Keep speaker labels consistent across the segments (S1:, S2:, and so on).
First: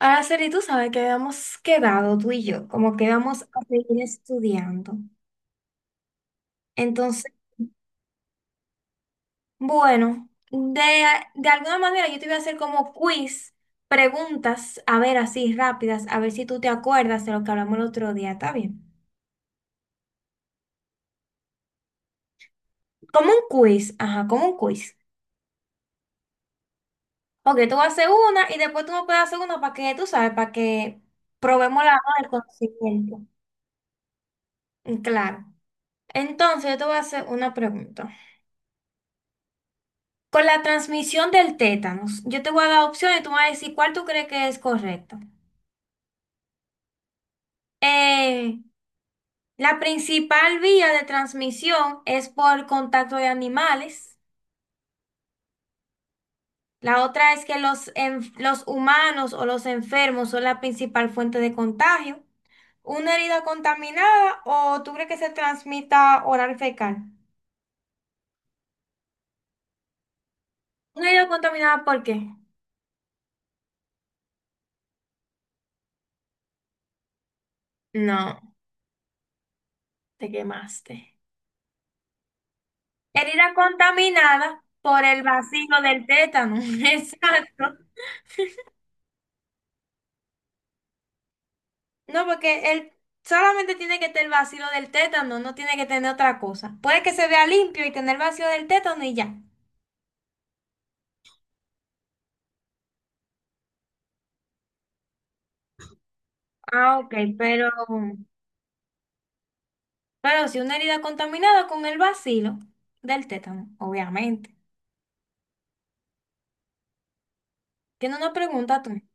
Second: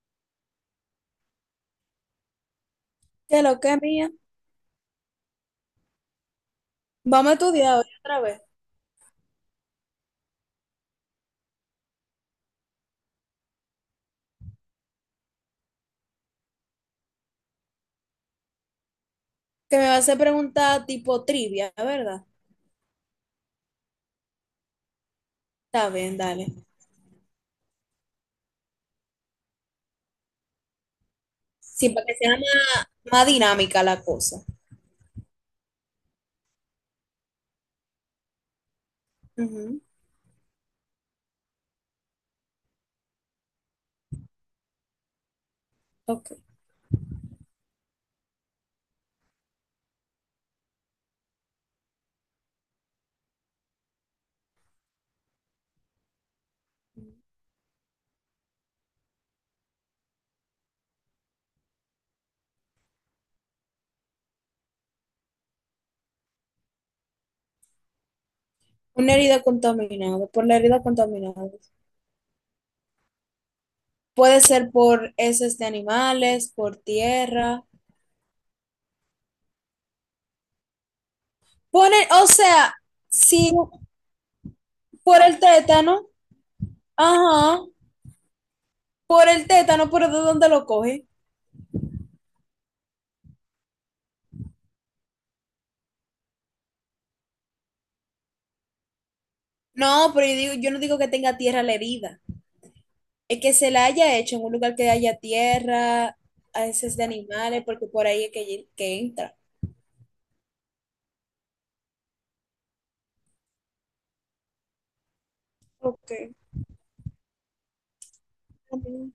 S1: Araceli, tú sabes que habíamos quedado tú y yo, como que íbamos
S2: De lo
S1: a
S2: que
S1: seguir
S2: mía.
S1: estudiando.
S2: Vamos
S1: Entonces,
S2: a estudiar hoy otra vez.
S1: bueno, de alguna manera yo te voy a hacer como quiz, preguntas, a ver, así rápidas, a ver si tú te acuerdas de lo que hablamos el otro día, ¿está bien?
S2: Que me va a hacer preguntas tipo trivia, ¿verdad?
S1: Como un quiz, ajá, como un quiz.
S2: Está bien, dale.
S1: Ok, tú vas a hacer una y después tú me puedes hacer una para que, tú sabes, para que probemos
S2: Sí, para que
S1: el
S2: sea más,
S1: conocimiento.
S2: más dinámica la cosa.
S1: Claro. Entonces, yo te voy a hacer una pregunta.
S2: Ujú,
S1: Con la transmisión del tétanos, yo te voy a dar opciones, tú me vas a decir cuál tú crees que es correcto.
S2: ok.
S1: Eh, la principal vía de transmisión es por contacto de animales. La otra es que los humanos o los enfermos son la principal fuente de contagio. Una herida contaminada o tú crees que se transmita oral fecal.
S2: Una herida contaminada. Por la herida
S1: Una herida
S2: contaminada.
S1: contaminada, ¿por qué?
S2: Puede ser por heces de animales, por tierra.
S1: No, te quemaste.
S2: O sea, sí,
S1: Herida contaminada por
S2: por
S1: el
S2: el
S1: vacío del
S2: tétano.
S1: tétano.
S2: Ajá.
S1: Exacto.
S2: Por el tétano, pero ¿de dónde lo coge?
S1: No, porque él solamente tiene que tener vacío del tétano, no tiene que tener otra cosa. Puede que se vea limpio y tener vacío del tétano y ya.
S2: No, pero yo digo, yo no digo que tenga tierra la herida. Es que se la haya hecho en un lugar que haya tierra, a veces
S1: Ah,
S2: de
S1: ok,
S2: animales, porque por ahí es que entra.
S1: pero si una herida contaminada con el bacilo del tétano, obviamente.
S2: Ok.
S1: Tiene una pregunta tú.
S2: Mm,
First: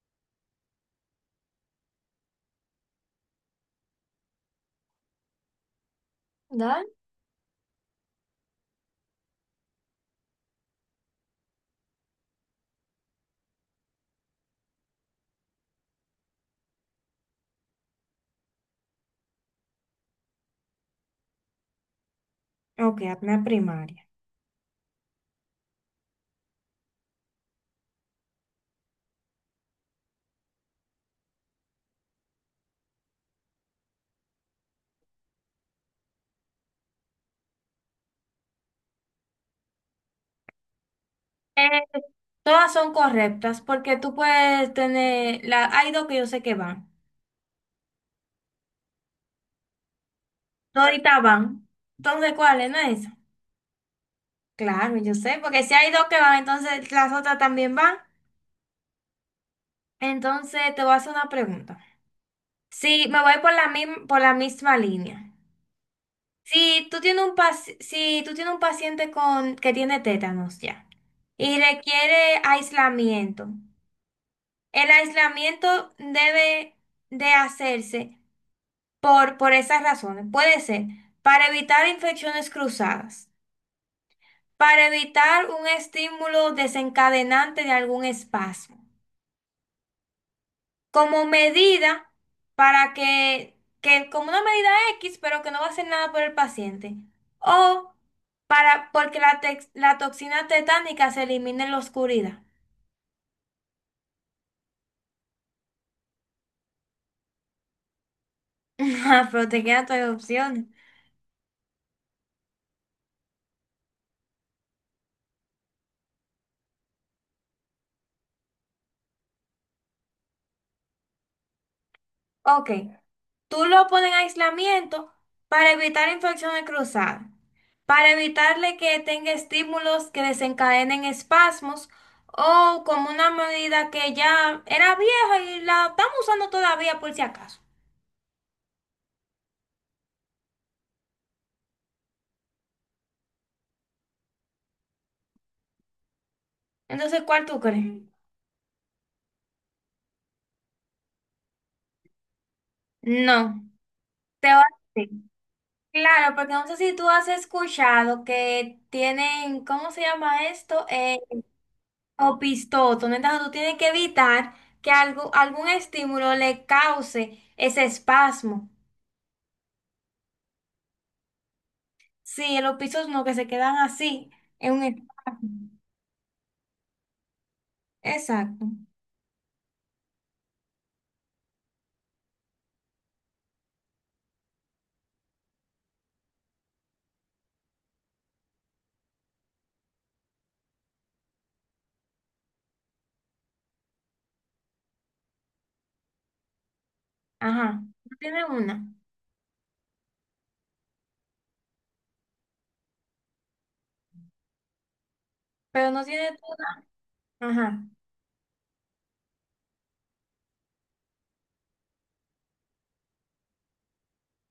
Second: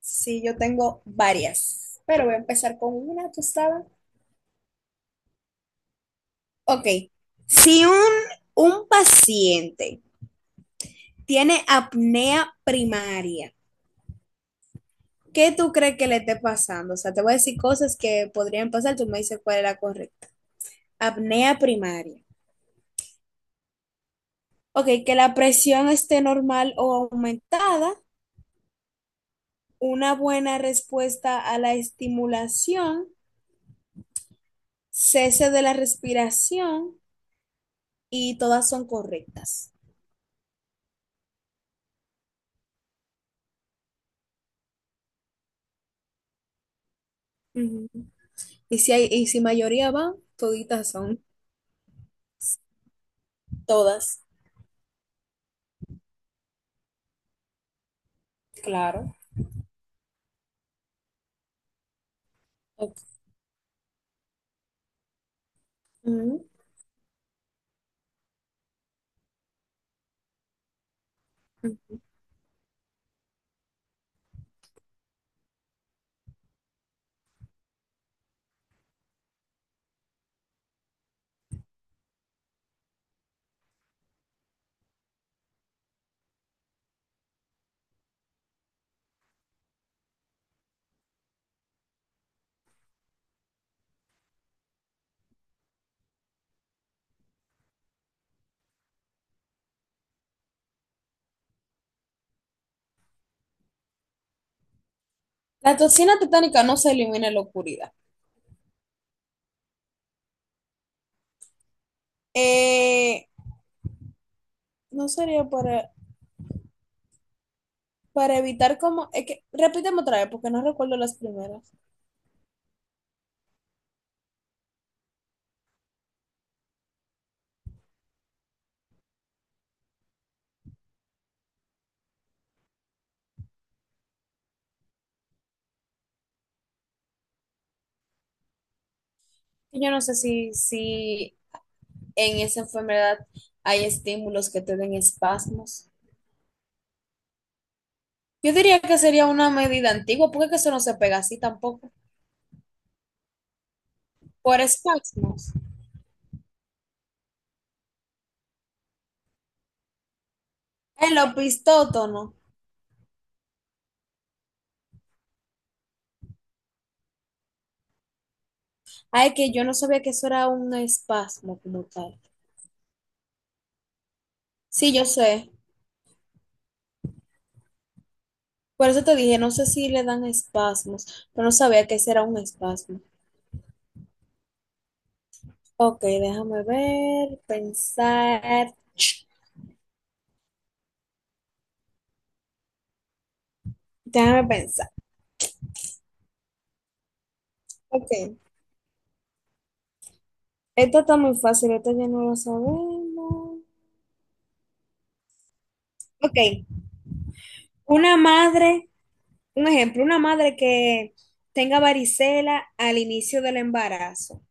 S2: Sí, yo tengo varias, pero voy a empezar con una, tú sabes.
S1: Da.
S2: Ok, si un, un paciente tiene apnea primaria, ¿qué tú crees que le esté pasando? O sea, te voy a decir cosas que podrían pasar, tú me dices cuál es la correcta. Apnea primaria.
S1: Ok, apnea primaria.
S2: Ok, que la presión esté normal o aumentada, una buena respuesta a la estimulación, cese de la respiración y todas son correctas.
S1: Eh, Todas son correctas porque tú puedes tener, la, hay dos que yo sé que van.
S2: Ujú. Y si mayoría van toditas
S1: Toditas
S2: son.
S1: van. Entonces, ¿cuál es? ¿No es esa?
S2: Todas.
S1: Claro, yo sé, porque si hay dos que van, entonces las otras también van.
S2: Claro.
S1: Entonces, te voy a hacer una pregunta.
S2: Ok.
S1: Si me voy por por la misma línea.
S2: Ujú.
S1: Si tú tienes si tú tienes un paciente con que tiene tétanos ya y requiere aislamiento, el aislamiento debe de hacerse por esas razones. Puede ser para evitar infecciones cruzadas, para evitar un estímulo desencadenante de algún espasmo. Como medida para que como una medida X, pero que no va a hacer nada por el paciente. O para, porque la toxina tetánica se elimina en la oscuridad.
S2: La toxina tetánica no se elimina en la oscuridad.
S1: Ajá, pero te quedan todas las opciones.
S2: Eh, no sería para evitar como... Es que, repíteme otra vez porque no recuerdo las primeras.
S1: Ok, tú lo pones en aislamiento para evitar infecciones cruzadas, para evitarle que tenga estímulos que desencadenen espasmos o como una medida que ya era vieja y la estamos usando todavía por si acaso.
S2: Yo no sé si en esa enfermedad hay estímulos que te den espasmos.
S1: Entonces, ¿cuál tú crees?
S2: Yo diría que sería una medida antigua, porque es que eso no se pega así tampoco.
S1: No, te va
S2: Por
S1: a decir.
S2: espasmos.
S1: Claro, porque no sé si tú has escuchado que tienen, ¿cómo se llama esto?
S2: El opistótono.
S1: Opistoto, ¿no? Entonces, tú tienes que evitar que algo, algún estímulo le cause ese espasmo.
S2: Ay, que yo no sabía que eso era un espasmo como tal.
S1: Sí, los opistos no, que se quedan así, en un
S2: Sí, yo sé.
S1: espasmo. Exacto.
S2: Por eso te dije, no sé si le dan espasmos, pero no sabía que ese era un espasmo. Ok, déjame ver, pensar. Déjame pensar.
S1: Ajá. No
S2: Ok.
S1: tiene una,
S2: Esto está muy fácil, esto ya no lo sabemos.
S1: pero no tiene
S2: Ok.
S1: toda. Ajá.
S2: Una madre un ejemplo, una madre que tenga varicela al inicio del embarazo,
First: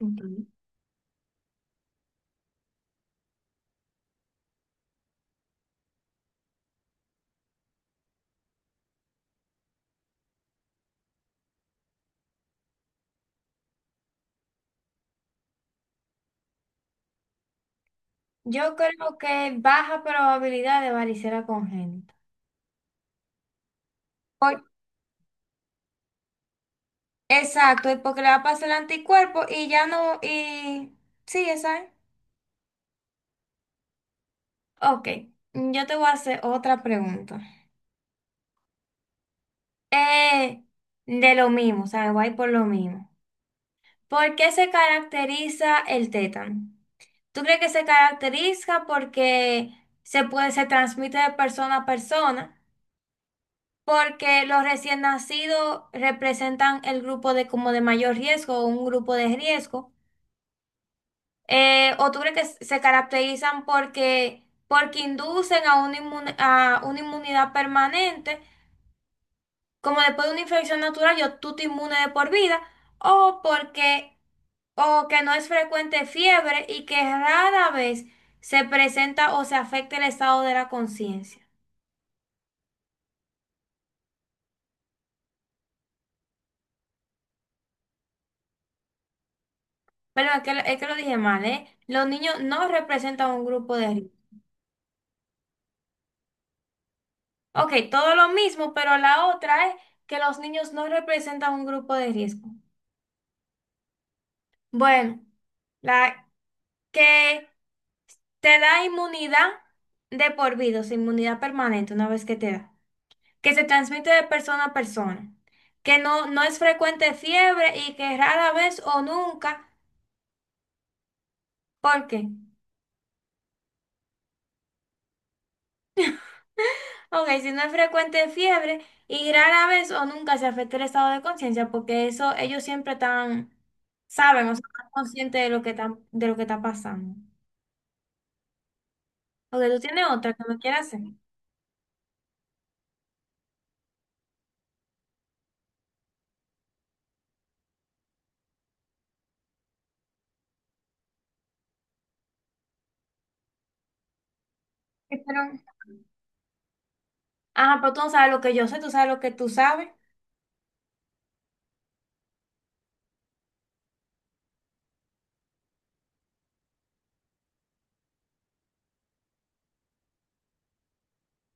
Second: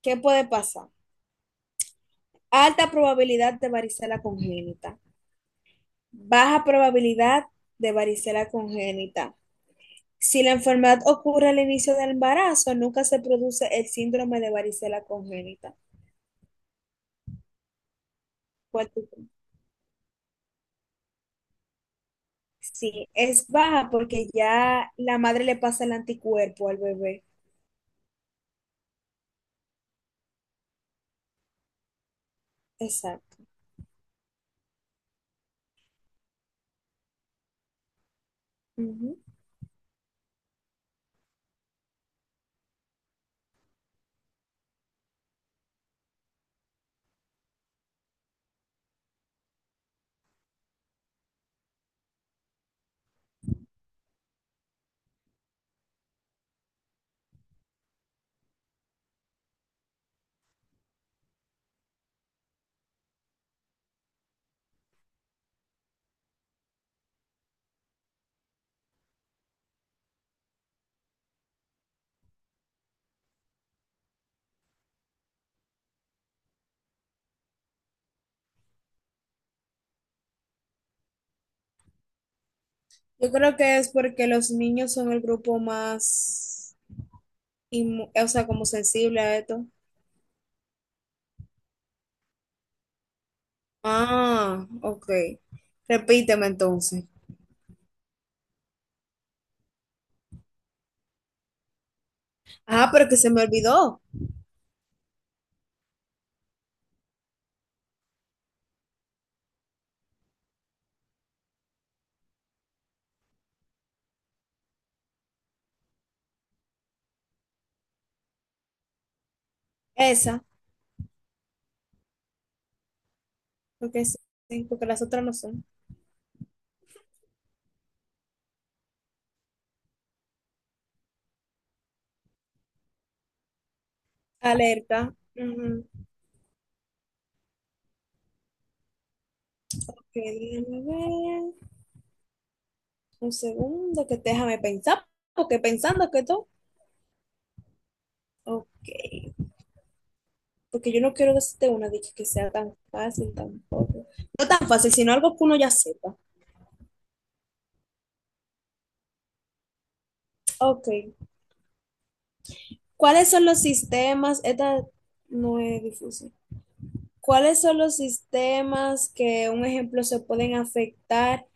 S2: ¿qué puede pasar? Alta probabilidad de varicela congénita, baja probabilidad de varicela congénita. Si la enfermedad ocurre al inicio del embarazo, nunca se produce el síndrome de varicela congénita.
S1: Yo
S2: ¿Cuál tú
S1: creo
S2: crees?
S1: que baja probabilidad de varicela congénita.
S2: Sí, es baja porque ya la madre le pasa el anticuerpo al bebé.
S1: Exacto, y porque le va a pasar el anticuerpo y ya no, y sí, esa es.
S2: Exacto.
S1: Ok, yo te voy a hacer otra pregunta.
S2: Ujú.
S1: Eh, de lo mismo, o sea, voy a ir por lo mismo. ¿Por qué se caracteriza el tétano? ¿Tú crees que se caracteriza porque se puede, se transmite de persona a persona? Porque los recién nacidos representan el grupo de como de mayor riesgo o un grupo de riesgo. ¿O tú crees que se caracterizan porque inducen a a una inmunidad permanente, como después de una infección natural, yo tú te inmune de por vida, o porque, o que no es frecuente fiebre y que rara vez se presenta o se afecta el estado de la conciencia?
S2: Yo creo que es porque los niños son el grupo más o sea, como sensible a esto.
S1: Perdón, es que, es que lo dije mal, ¿eh? Los niños no representan un grupo de riesgo.
S2: Ah, ok. Repíteme entonces.
S1: Ok, todo lo mismo, pero la otra es que los niños no representan un grupo de riesgo.
S2: Ah, pero que se me olvidó.
S1: Bueno, la que te da inmunidad de por vida, o sea, inmunidad permanente una vez que te da, que se transmite de persona a persona, que no, no es frecuente fiebre y que rara vez o nunca,
S2: Esa,
S1: ¿por qué?
S2: porque sí, sí, porque las otras no son.
S1: Ok, si no es frecuente fiebre y rara vez o nunca se afecta el estado de conciencia, porque eso ellos siempre están, saben, o sea, están
S2: Alerta.
S1: conscientes de lo que
S2: Ujú.
S1: están, de lo que está pasando. Ok, tú tienes
S2: Ok,
S1: otra que me
S2: déjame
S1: quieras hacer.
S2: ver. Un segundo, que déjame pensar, porque pensando que todo. Ok, porque yo no quiero decirte una dicha que sea tan fácil, tan... No tan fácil, sino algo que
S1: Espero.
S2: uno ya sepa.
S1: Ah, pero tú no sabes lo que yo sé, tú sabes lo que tú sabes.
S2: Ok. ¿Cuáles son los sistemas? Esta no es difícil. ¿Cuáles son los sistemas que, un ejemplo, se pueden afectar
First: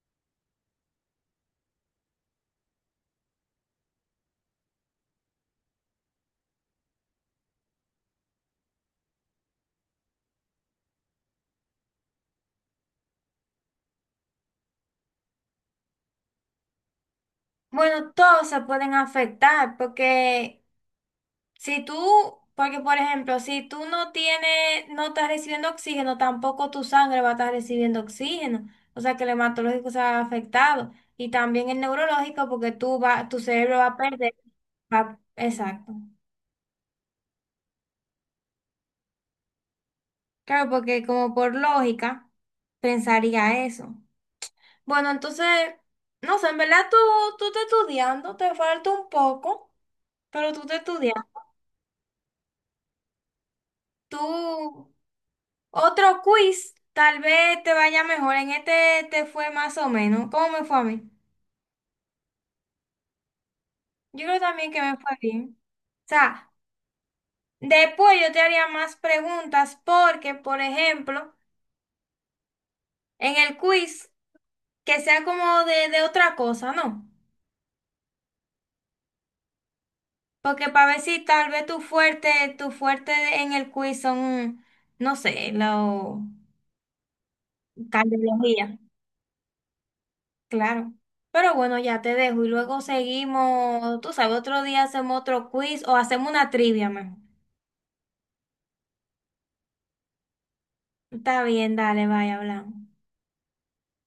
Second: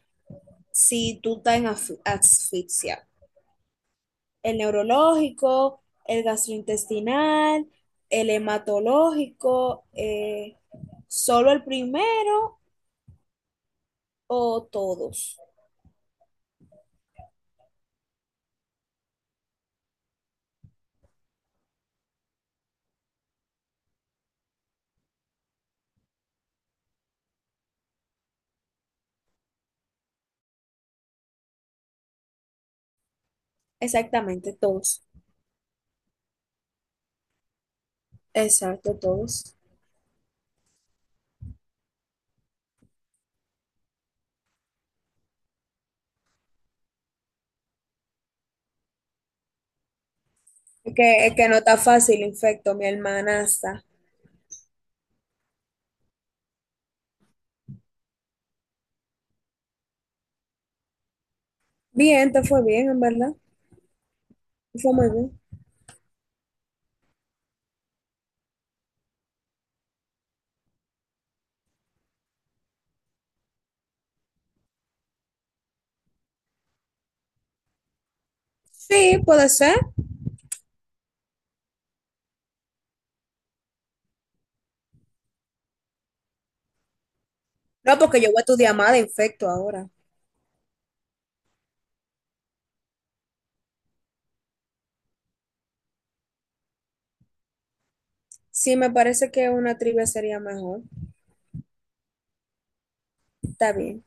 S2: si tú estás en asfixia? El neurológico, el gastrointestinal, el hematológico, solo el primero o todos.
S1: Bueno, todos se pueden afectar porque si tú, porque por ejemplo, si tú no tienes, no estás recibiendo oxígeno, tampoco tu sangre va a estar recibiendo oxígeno. O sea que el hematológico se va afectado y también el neurológico porque tú va, tu cerebro va a perder.
S2: Exactamente, todos.
S1: Exacto.
S2: Exacto, todos.
S1: Claro, porque como por lógica pensaría eso. Bueno, entonces, no sé, en verdad tú, tú estás estudiando, te falta un poco. Pero tú te
S2: Es
S1: estudias.
S2: que no está fácil, infecto, mi hermanasta.
S1: Tú, otro quiz, tal vez te vaya mejor. En este te fue más o menos. ¿Cómo me fue a mí?
S2: Bien, te fue bien, en verdad.
S1: Yo creo también
S2: Te
S1: que
S2: fue
S1: me
S2: muy
S1: fue
S2: bien.
S1: bien. O sea, después yo te haría más preguntas porque, por ejemplo, en el quiz, que sea como de otra cosa, ¿no?
S2: Sí, puede ser.
S1: Porque para ver si tal vez tu fuerte en el quiz son, no sé, la
S2: No, porque yo voy a estudiar
S1: cardiología.
S2: más de infecto ahora.
S1: Claro. Pero bueno, ya te dejo y luego seguimos, tú sabes, otro día hacemos otro quiz o hacemos una trivia mejor.
S2: Sí, me parece que una trivia sería mejor.
S1: Está bien, dale, vaya, hablamos.
S2: Está bien.